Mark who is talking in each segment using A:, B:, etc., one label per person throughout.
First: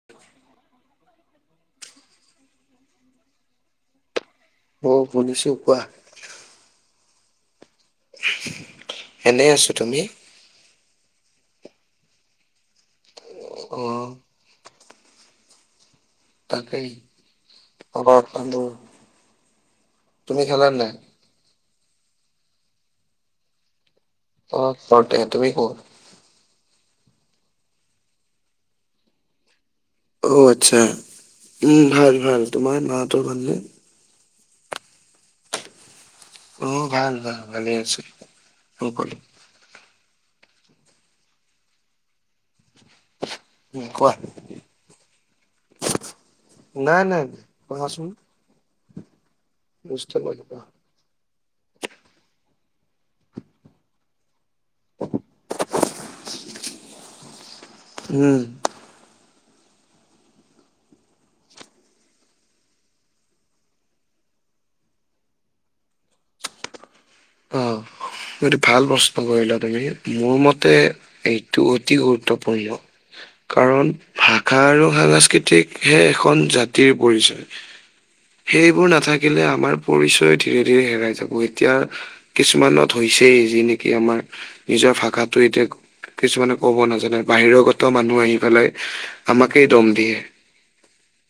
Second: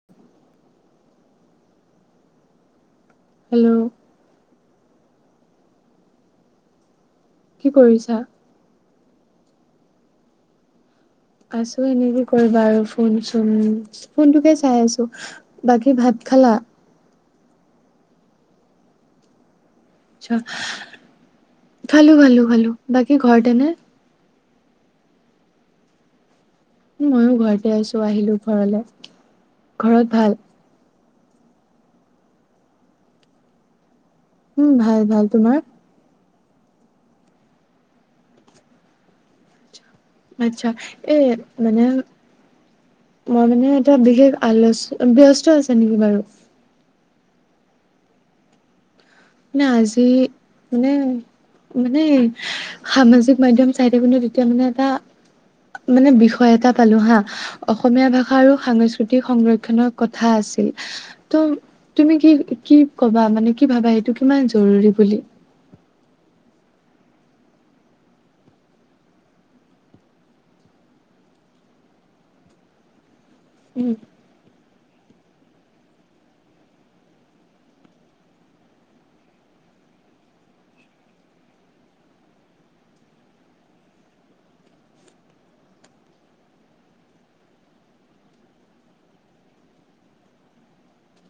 A: [inaudible]
B: Hello?
A: অ শুনিছো কোৱা?
B: কি কৰিছা?
A: এনেই আছো, তুমি?
B: আছো এনেকে কৰিবা আৰু ফোন - চোন
A: অ
B: ফোনটোকে চাই আছো। বাকী ভাত খালা?
A: তাকেই আবাৰ ফান্দ
B: খালো খালো খালো, বাকী ঘৰতেনে?
A: অ ঘৰতে তুমি ক'ত?
B: ময়ো ঘৰতে আছো আহিলো ঘৰলে ঘৰত ভাল।
A: আচ্চা উম ভাল ভাল তোমাৰ মা হতৰ ভালনে?
B: উম ভাল ভাল তোমাৰ?
A: উ ভাল ভাল ভালে আছে সকলো।
B: আচ্ছা এ মানে মই মানে
A: উম,
B: এটা
A: কোৱা
B: বিশেষ আলোচ ব্যস্ত আছে নেকি বাৰু?
A: নাই নাই কোৱাচোন?
B: নাই আজি
A: বুজিতে পাৰলো কোৱা।
B: মানে মানে সামাজিক মাধ্যম চাই থাকোঁতে এতিয়া মানে এটা মানে বিষয় এটা পালো হা অসমীয়া ভাষা
A: উম
B: আৰু সাংস্কৃ সাংস্কৃতিক সংৰক্ষনৰ কথা আছিল। ত' তুমি কি কি কবা মানে কি ভাবা সেইটো কিমান জৰুৰী বুলি? [inaudible]
A: তুমিতো ভাল প্ৰশ্ন কৰিলা তেনেকে মোৰ মতে এইটো অতি গুৰুত্বপূৰ্ণ কাৰণ
B: উম
A: ভাগ আৰু সাংস্কৃতিকহে এখন জাতিৰ পৰিচয়। সেইবোৰ নাথাকিলে আমাৰ পৰিচয় ধীৰে ধীৰে হেৰাই যাব এতিয়া কিছুমানত হৈছেই যি নেকি আমাৰ নিজৰ ভাষাটো এতিয়া কিছুমানে ক'ব নাজানে বাহিৰগত মানুহ আহি পেলাই আমাকেই দম দিয়ে।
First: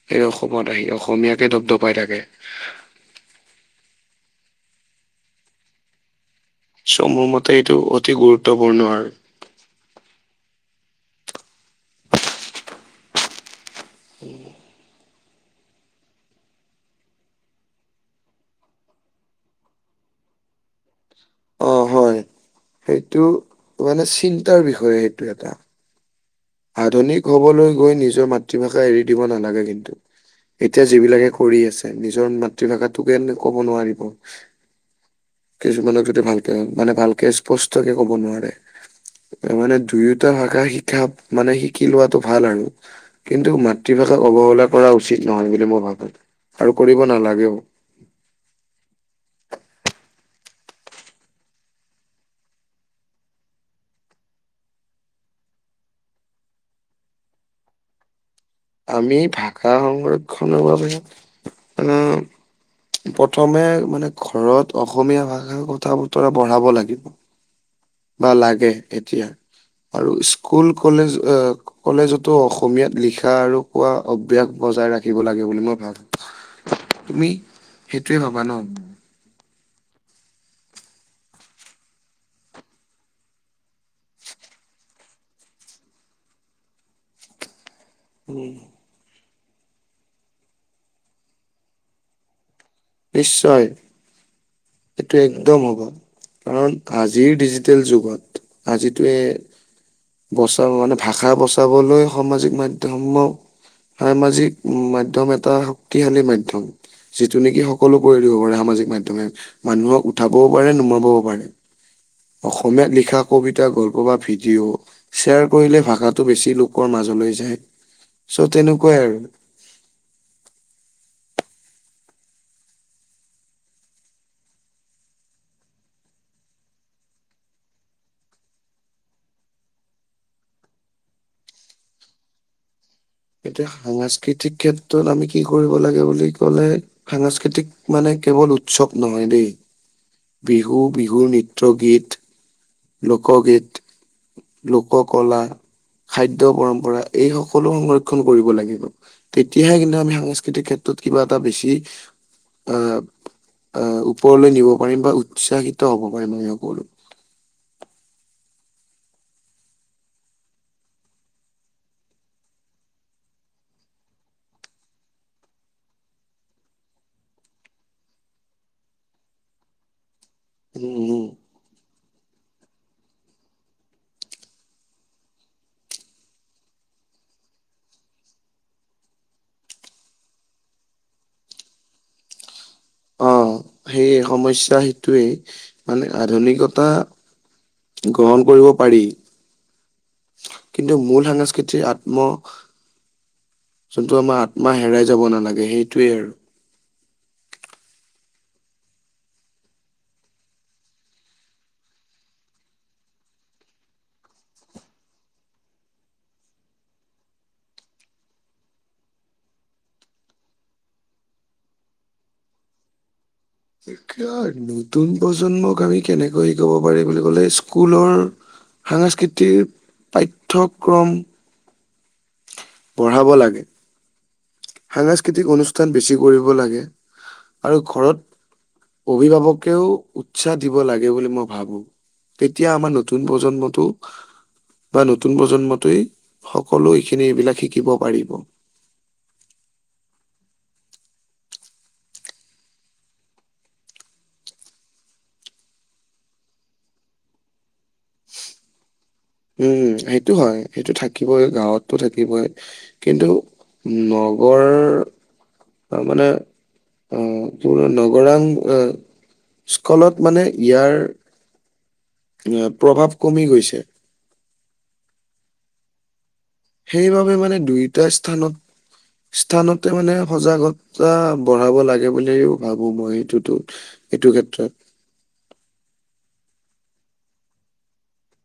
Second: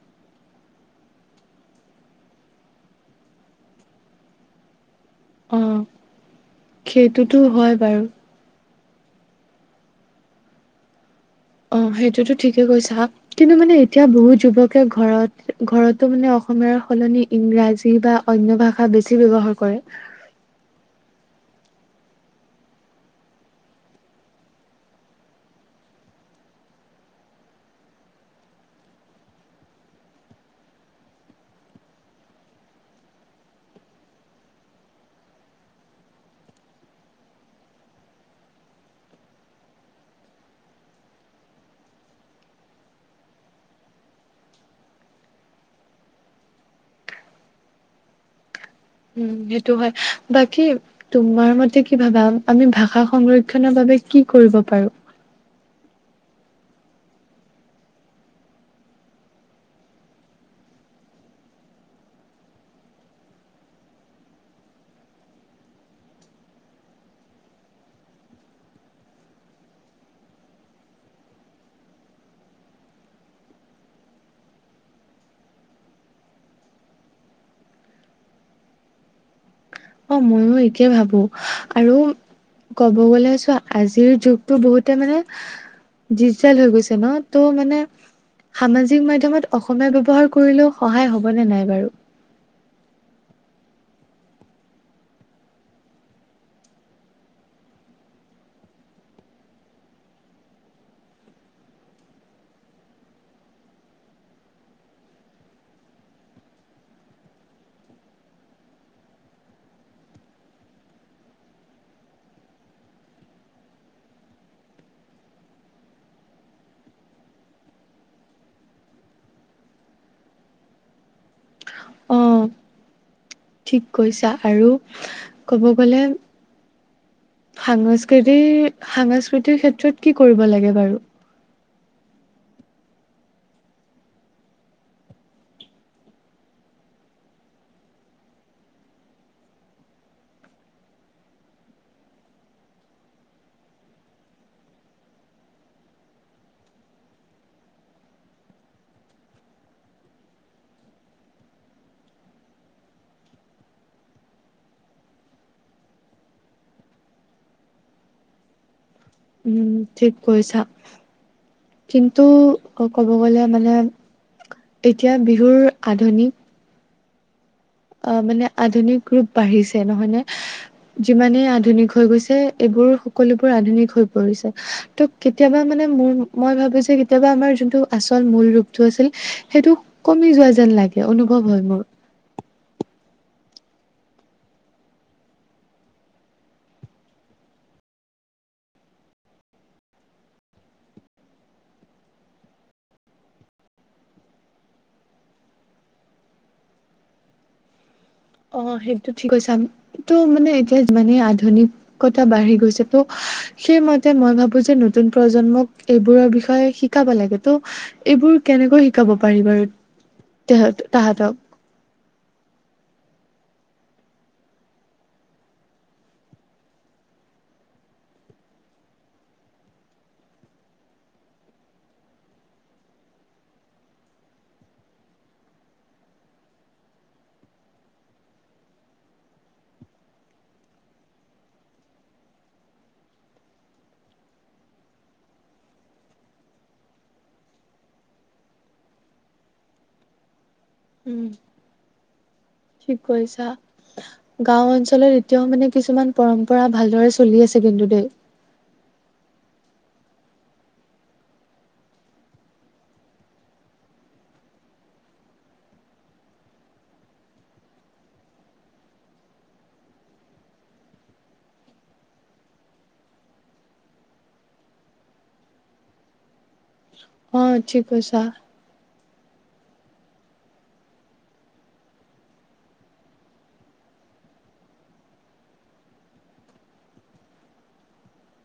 A: সেই অসমত আহি অসমীয়াকে দব দপাই থাকে।
B: অ।
A: চ' মোৰ
B: সেইটোতো
A: মতে
B: হয়
A: এইটো
B: বাৰু
A: অতি গুৰুত্বপূৰ্ণ আৰু।
B: অ সেইটোতো ঠিকে কৈছা হা কিন্তু মানে এতিয়া বহুত যুৱক কে ঘৰত ঘৰতো মানে অসমীয়াৰ সলনি ইংৰাজী বা অন্য ভাষা বেছি ব্যৱহাৰ কৰে।
A: অ হয় সেইটো মানে চিন্তাৰ বিষয়ে সেইটো এটা আধুনিক হবলৈ গৈ নিজৰ মাতৃভাষা এৰি দিব নালাগে কিন্তু এতিয়া যিবিলাকে কৰি আছে নিজৰ মাতৃভাষাটোকে কব নোৱাৰিব কিছুমানক যদি ভালকে মানে ভালকে স্পষ্টকে ক'ব নোৱাৰে মানে দুয়োটা ভাষা শিকা মানে শিকি লোৱাটো ভাল আৰু কিন্তু মাতৃভাষাক অৱহেলা কৰা উচিত নহয় বুলি মই ভাবো আৰু কৰিব নালাগেও
B: উম সেইটো হয় বাকী তোমাৰ মতে কি ভাবা আমি ভাষা সংৰক্ষনৰ বাবে কি কৰিব পাৰোঁ।
A: আমি ভাষা সংৰক্ষণৰ বাবে ও প্ৰথমে মানে ঘৰত অসমীয়া ভাষা কথা বতৰা বঢ়াব লাগিব। বা লাগে এতিয়া আৰু স্কুল কলেজ আহ কলেজতো অসমীয়াত লিখা আৰু কোৱা অভ্যাস বজাই ৰাখিব লাগে বুলি মই ভাবোঁ। তুমি সেইটোৱে ভাবা ন?
B: অ ময়ো এইটোৱে ভাবো আৰু ক'ব গলে চোৱা আজিৰ যুগতটো বহুতে মানে ডিজিটেল হৈ গৈছে ন ত' মানে সামাজিক মাধ্যমত অসমীয়া ব্যৱহাৰ কৰিলেও সহায় হবনে নাই বাৰু?
A: নিশ্চয় এইটো একদম হ'ব কাৰণ আজিৰ ডিজিটেল যুগত আজিতুচ্ছয়ে বচা মানে ভাষা বচাবলৈ সামাজিক মাধ্যমত সামাজিক মাধ্যম এটা শক্তিশালী মাধ্যম যিটো নেকি সকলো কৰি দিব পাৰে সামাজিক মাধ্যমে। মানুহক উঠাবও পাৰে, নমাবও পাৰে। অসমীয়াত লিখা কবিতা গল্প বা ভিডিঅ', শ্বেয়াৰ কৰিলে ভাষাটো বেছি লোকৰ মাজলৈ যায়। চ' তেনেকুৱাই আৰু।
B: অ' ঠিক কৈছা আৰু ক'ব গ'লে, সাংস্কৃতি, সাংস্কৃতিৰ ক্ষেত্ৰত কি কৰিব লাগে বাৰু?
A: এতিয়া সাংস্কৃতিক ক্ষেত্ৰত আমি কি কৰিব লাগে বুলি ক'লে, সাংস্কৃতিক মানে কেৱল উৎসৱ নহয় দেই। বিহু, বিহুৰ নৃত্য গীত। লোকগীত, লোক কলা। খাদ্য পৰম্পৰা, এই সকলো সংৰক্ষণ কৰিব লাগিব। তেতিয়াহে কিন্তু আমি সাংস্কৃতিক ক্ষেত্ৰত কিবা এটা বেছি, আহ আহ ওপৰলৈ নিব পাৰিম বা উৎসাহিত হ'ব পাৰিম আমি সকলো।
B: উম ঠিক কৈছা। কিন্তু ক'ব গ'লে মানে, এতিয়া বিহুৰ আধুনিক, অ মানে আধুনিক ৰূপ বাঢ়িছে নহয় নে?
A: উম।
B: ইমানেই আধুনিক হৈ গৈছে এইবোৰ সকলোবোৰ আধুনিক হৈ পৰিছে। ত কেতিয়াবা মানে মোৰ মই ভাবো যে কেতিয়াবা আমাৰ যোনটো আচল মূল ৰূপটো আছিল সেইটো, কমি যোৱা যেন লাগে, অনুভৱ হয় মোৰ।
A: অ সেইয়ে সমস্যা সেইটোৱেই। মানে আধুনিকতা, গ্ৰহণ কৰিব পাৰি। কিন্তু মূল সাংস্কৃতিৰ আত্ম- যোনটো আমাৰ আত্মা হেৰাই যাব নালাগে সেইটোৱে আৰু।
B: অ সেইটো ঠিক কৈছা। এইটো মানে এতিয়া যিমানে আধুনিক, কতা বাঢ়ি গৈছে ত', সেইমতে মই ভাবো যে নতুন প্ৰজন্মক এইবোৰৰ বিষয়ে শিকাব লাগে। ত, এইবোৰ কেনেকৈ শিকাব পাৰি বাৰু তেহত তাহাঁতক?
A: এতিয়া নতুন প্ৰজন্মক আমি কেনেকৈ শিকাব পাৰি বুলি ক'লে স্কুলৰ, সাংস্কৃতিৰ পাঠ্যক্ৰম- পঢ়াব লাগে। সাংস্কৃতিক অনুষ্ঠান বেছি কৰিব লাগে। আৰু ঘৰত অভিভাৱকেও উৎসাহ দিব লাগে বুলি মই ভাবোঁ। তেতিয়া আমাৰ নতুন প্ৰজন্মটো- বা নতুন প্ৰজন্মটোই সকলো এইখিনি এইবিলাক শিকিব পাৰিব।
B: উম, ঠিক কৈছা। গাওঁ অঞ্চলত এতিয়াও মানে কিছুমান পৰম্পৰা ভালদৰে চলি আছে কিন্তু দেই।
A: উম, সেইটো হয় সেইটো থাকিবই গাঁৱতটো থাকিবই। কিন্তু নগৰ- অ মানে অ প নগৰাং এ [unintelligible] স্কলত মানে ইয়াৰ- এ প্ৰভাৱ কমি গৈছে। সেইবাবে
B: অ
A: মানে
B: ঠিক
A: দুইটা
B: কৈছা
A: স্থানত, স্থানতে মানে সজাগতা বঢ়াব লাগে বুলিও ভাবো মই সেইটোতো, এইটো ক্ষেত্ৰত।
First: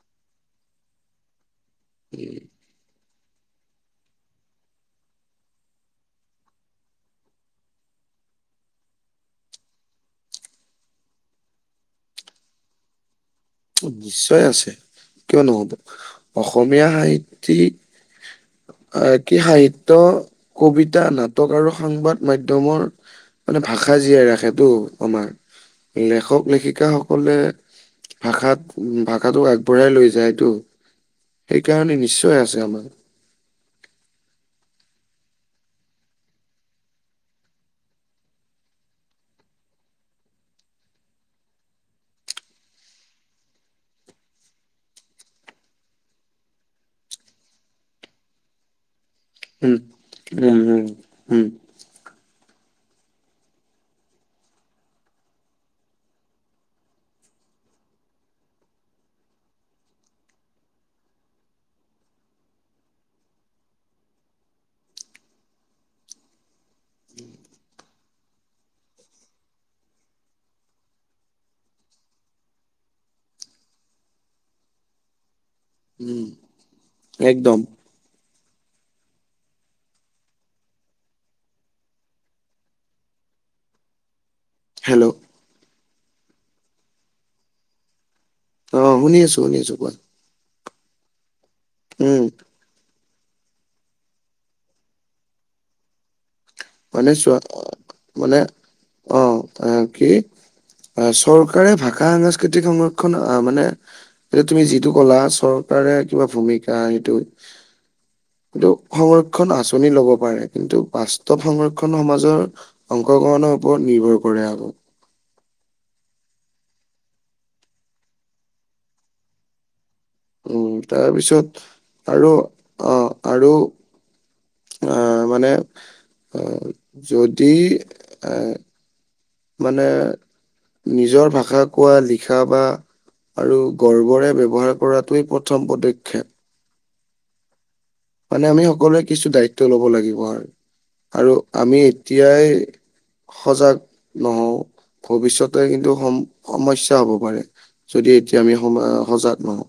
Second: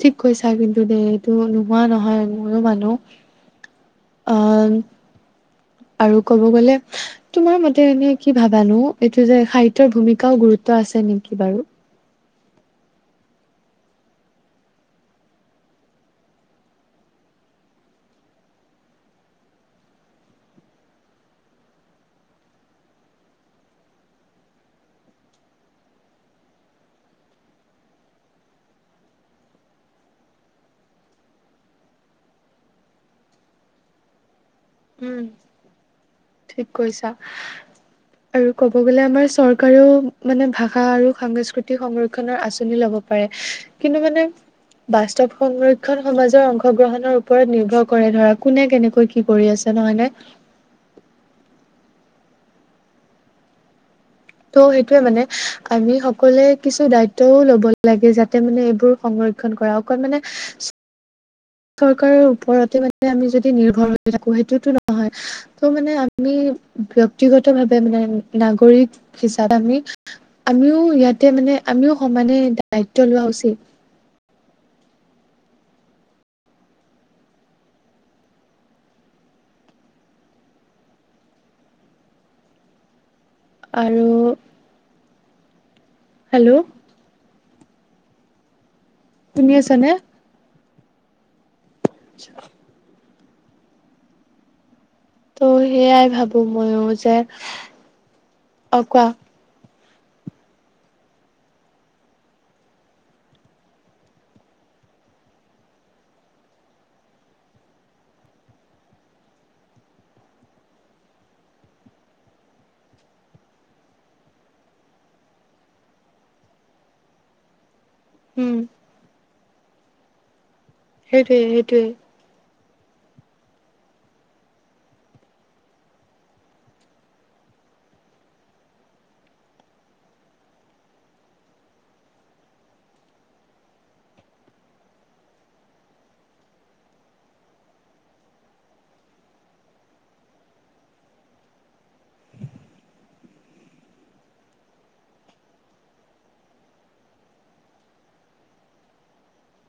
B: ঠিক কৈছা কিন্তু দেই এইটো নোহোৱা নহয়, ময়ো মানুহ। [unintelligible] আহ! আৰু ক'ব গলে [unintelligible] তোমাৰ মতে এনেই কি ভাবানো এইটো যে সাহিত্যৰ ভূমিকাও গুৰুত্ব আছে নেকি বাৰু? [unintelligible]
A: নিশ্চয় আছে কিয় নহ'ব? অসমীয়া সাহিত্যিক [unintelligible] আহ'! কি সাহিত্য, কবিতা, নাটক আৰু সংবাদ মাধ্যমৰ [unintelligible] মানে ভাষা জীয়াই ৰাখেটো আমাৰ। লেখক-লেখিকাসকলে [unintelligible] ভাষাত ভাষাটোক আগবঢ়াই লৈ যায়টো [inaudible] সেইকাৰণে নিশ্চয় আছে।
B: উম [unintelligible] ঠিক কৈছা। আৰু ক'ব গ'লে আমাৰ চৰকাৰেও মানে ভাষা আৰু সাংস্কৃতিৰ সংৰক্ষণৰ আঁচনি ল'ব পাৰে। [unintelligible] কিন্তু মানে [unintelligible] বাস্তৱ সংৰক্ষণ সমাজৰ অংশগ্ৰহণৰ ওপৰত নিৰ্ভৰ কৰে ধৰা কোনে কেনেকৈ কি কৰে? [unintelligible]
A: উম [inaudible] উম-উম-উম [unintelligible]
B: ত' সেইটোৱেই মানে আমি সকলোৱে কিছু দায়িত্বও ল'ব লাগে যাতে মানে এইবোৰ সংৰক্ষণ [unintelligible] কৰা অকল মানে [unintelligible] চৰকাৰৰ ওপৰতে মানে আমি যদি নিৰ্ভৰ হৈ থাকো সেইটোতো নহয়। [unintelligible] ত' মানে আমি ব্যক্তিগতভাৱে মানে নাগৰিক হিচাপে আমি [unintelligible] আমিও ইয়াতে মানে আমিও সমানে দায়িত্ব লোৱা উচিত। [unintelligible]
A: উম [unintelligible] একদম। [inaudible]
B: আৰু [unintelligible]
A: হেল্ল'! [unintelligible]
B: হেল্ল'! [inaudible]
A: অঁ, শুনি আছো, শুনি আছোঁ। কোৱা? [unintelligible] উম। [inaudible]
B: ত' সেয়াই ভাবোঁ [unintelligible]
A: মানে চোৱা [unintelligible] মানে
B: অ কোৱা
A: অঁ, কি? চৰকাৰে ভাষা, সাংস্কৃতিক সংৰক্ষণ আহ মানে [unintelligible] এতিয়া তুমি যিটো কলা চৰকাৰে কিবা ভূমিকা সেইটো [unintelligible] এইটো সংৰক্ষণ আঁচনি ল'ব পাৰে, কিন্তু বাস্ত [unintelligible] ত [unintelligible] সংৰক্ষণ সমাজৰ অংশগ্ৰহণৰ ওপৰত নিৰ্ভৰ কৰে আৰু। [unintelligible]
B: উম। [inaudible]
A: উম।
B: সেইটোৱে
A: তাৰপিছত
B: সেইটোৱে
A: আৰু অঁ আৰু [unintelligible] আহ! মানে [unintelligible] যদি এ [unintelligible] মানে নিজৰ ভাষা কোৱা, লিখা বা [unintelligible] আৰু গৰ্বৰে ব্যৱহাৰ কৰাটোৱেই প্ৰথম পদক্ষেপ। [unintelligible] মানে আমি সকলোৱে কিছু দায়িত্ব লব লাগিব আৰু। [unintelligible] আৰু আমি এতিয়াই সজাগ নহওঁ ভৱিষ্যতে কিন্তু সম-সমস্যা হ'ব পাৰে। [unintelligible] যদি এতিয়া আমি সম [unintelligible] সজাগ নহওঁ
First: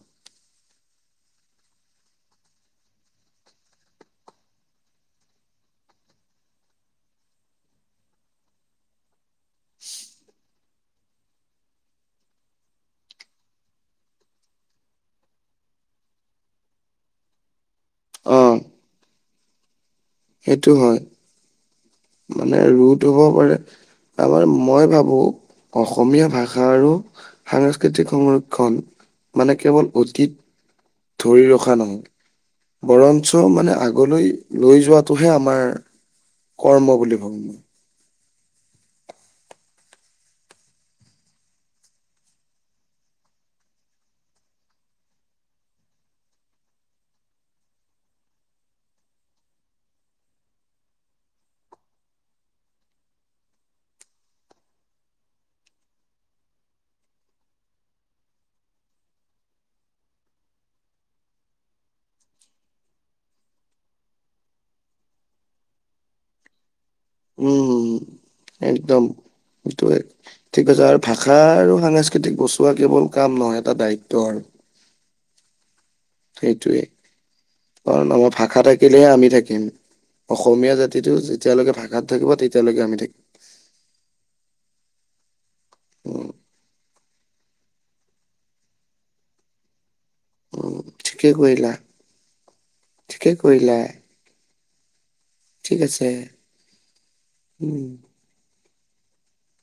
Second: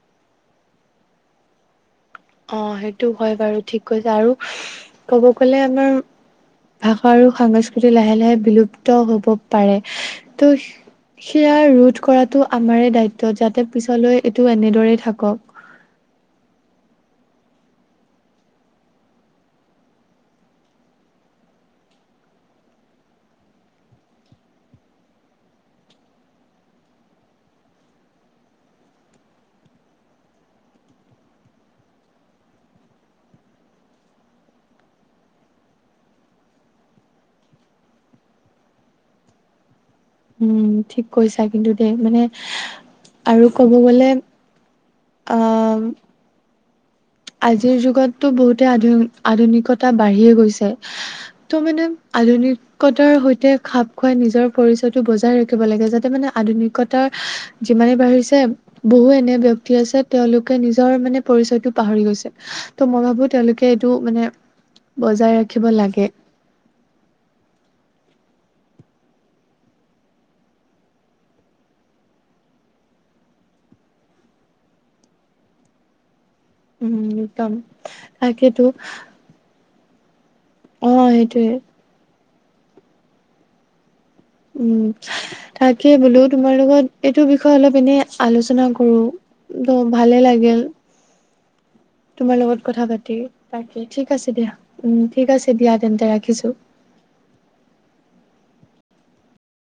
B: অঁ সেইটো হয় বাৰু ঠিক কৈছা আৰু ক'ব গ'লে আমাৰ [unintelligible] ভাষা আৰু সংস্কৃতি লাহে-লাহে বিলুপ্ত হব পাৰে, ত' [unintelligible] সেয়া ৰোধ কৰাটো আমাৰে দায়িত্ব যাতে পিছলৈ এইটো এনেদৰেই থাকক। [unintelligible]
A: অ' সেইটো হয়। [inaudible] মানে ৰোধ হ'ব পাৰে। তাৰমানে মই ভাবোঁ অসমীয়া ভাষা আৰু [inaudible] সাংস্কৃতিক সংৰক্ষণ মানে কেৱল অতীত [unintelligible] ধৰি ৰখা নহয় বৰঞ্চ মানে আগলৈ লৈ যোৱাটোহে আমাৰ কৰ্ম বুলি ভাবো মই
B: উম ঠিক কৈছা কিন্তু দেই মানে আৰু ক'ব গলে আ আজিৰ যুগততো বহুতে আধু আধুনিকতা বাঢ়িয়ে গৈছে ত মানে আধুনিক কতাৰ সৈতে খাপ খুৱাই নিজৰ পৰিচয়টো বজাই ৰাখিব লাগে যাতে মানে আধুনিকতাৰ যিমানে বাঢ়িছে বহু এনে ব্যক্তি আছে তেওঁলোকে নিজৰ মানে পৰিচয়টো পাহৰি গৈছে ত' মই ভাবো তেওঁলোকে এইটো মানে বজাই ৰাখিব লাগে
A: উম একদম এইটো হয় ঠিক কৈছা আৰু ভাষা আৰু সাংস্কৃতিক বচোৱা কেৱল কাম নহয় এটা দায়িত্ব আৰু সেইটোৱে
B: উম একদম
A: কাৰণ আমাৰ
B: তাকেতো
A: ভাষা থাকিলেহে আমি থাকিম অসমীয়া
B: অ
A: জাতিটো
B: সেইটোৱে
A: যেতিয়ালৈকে ভাষাত থাকিব তেতিয়ালৈকে আমি থাকিম
B: উম তাকে বোলো
A: উম,
B: তোমাৰ লগত এইটো বিষয়ে অলপ এনেই আলোচনা কৰো ত ভালে লাগ গিল
A: উম, ঠিকে কৰিলা
B: তোমাৰ লগত কথা পাতি
A: ঠিকে কৰিলা
B: তাকে ঠিক আছে দিয়া উম ঠিক আছে দিয়া তেন্তে ৰাখিছো
A: উম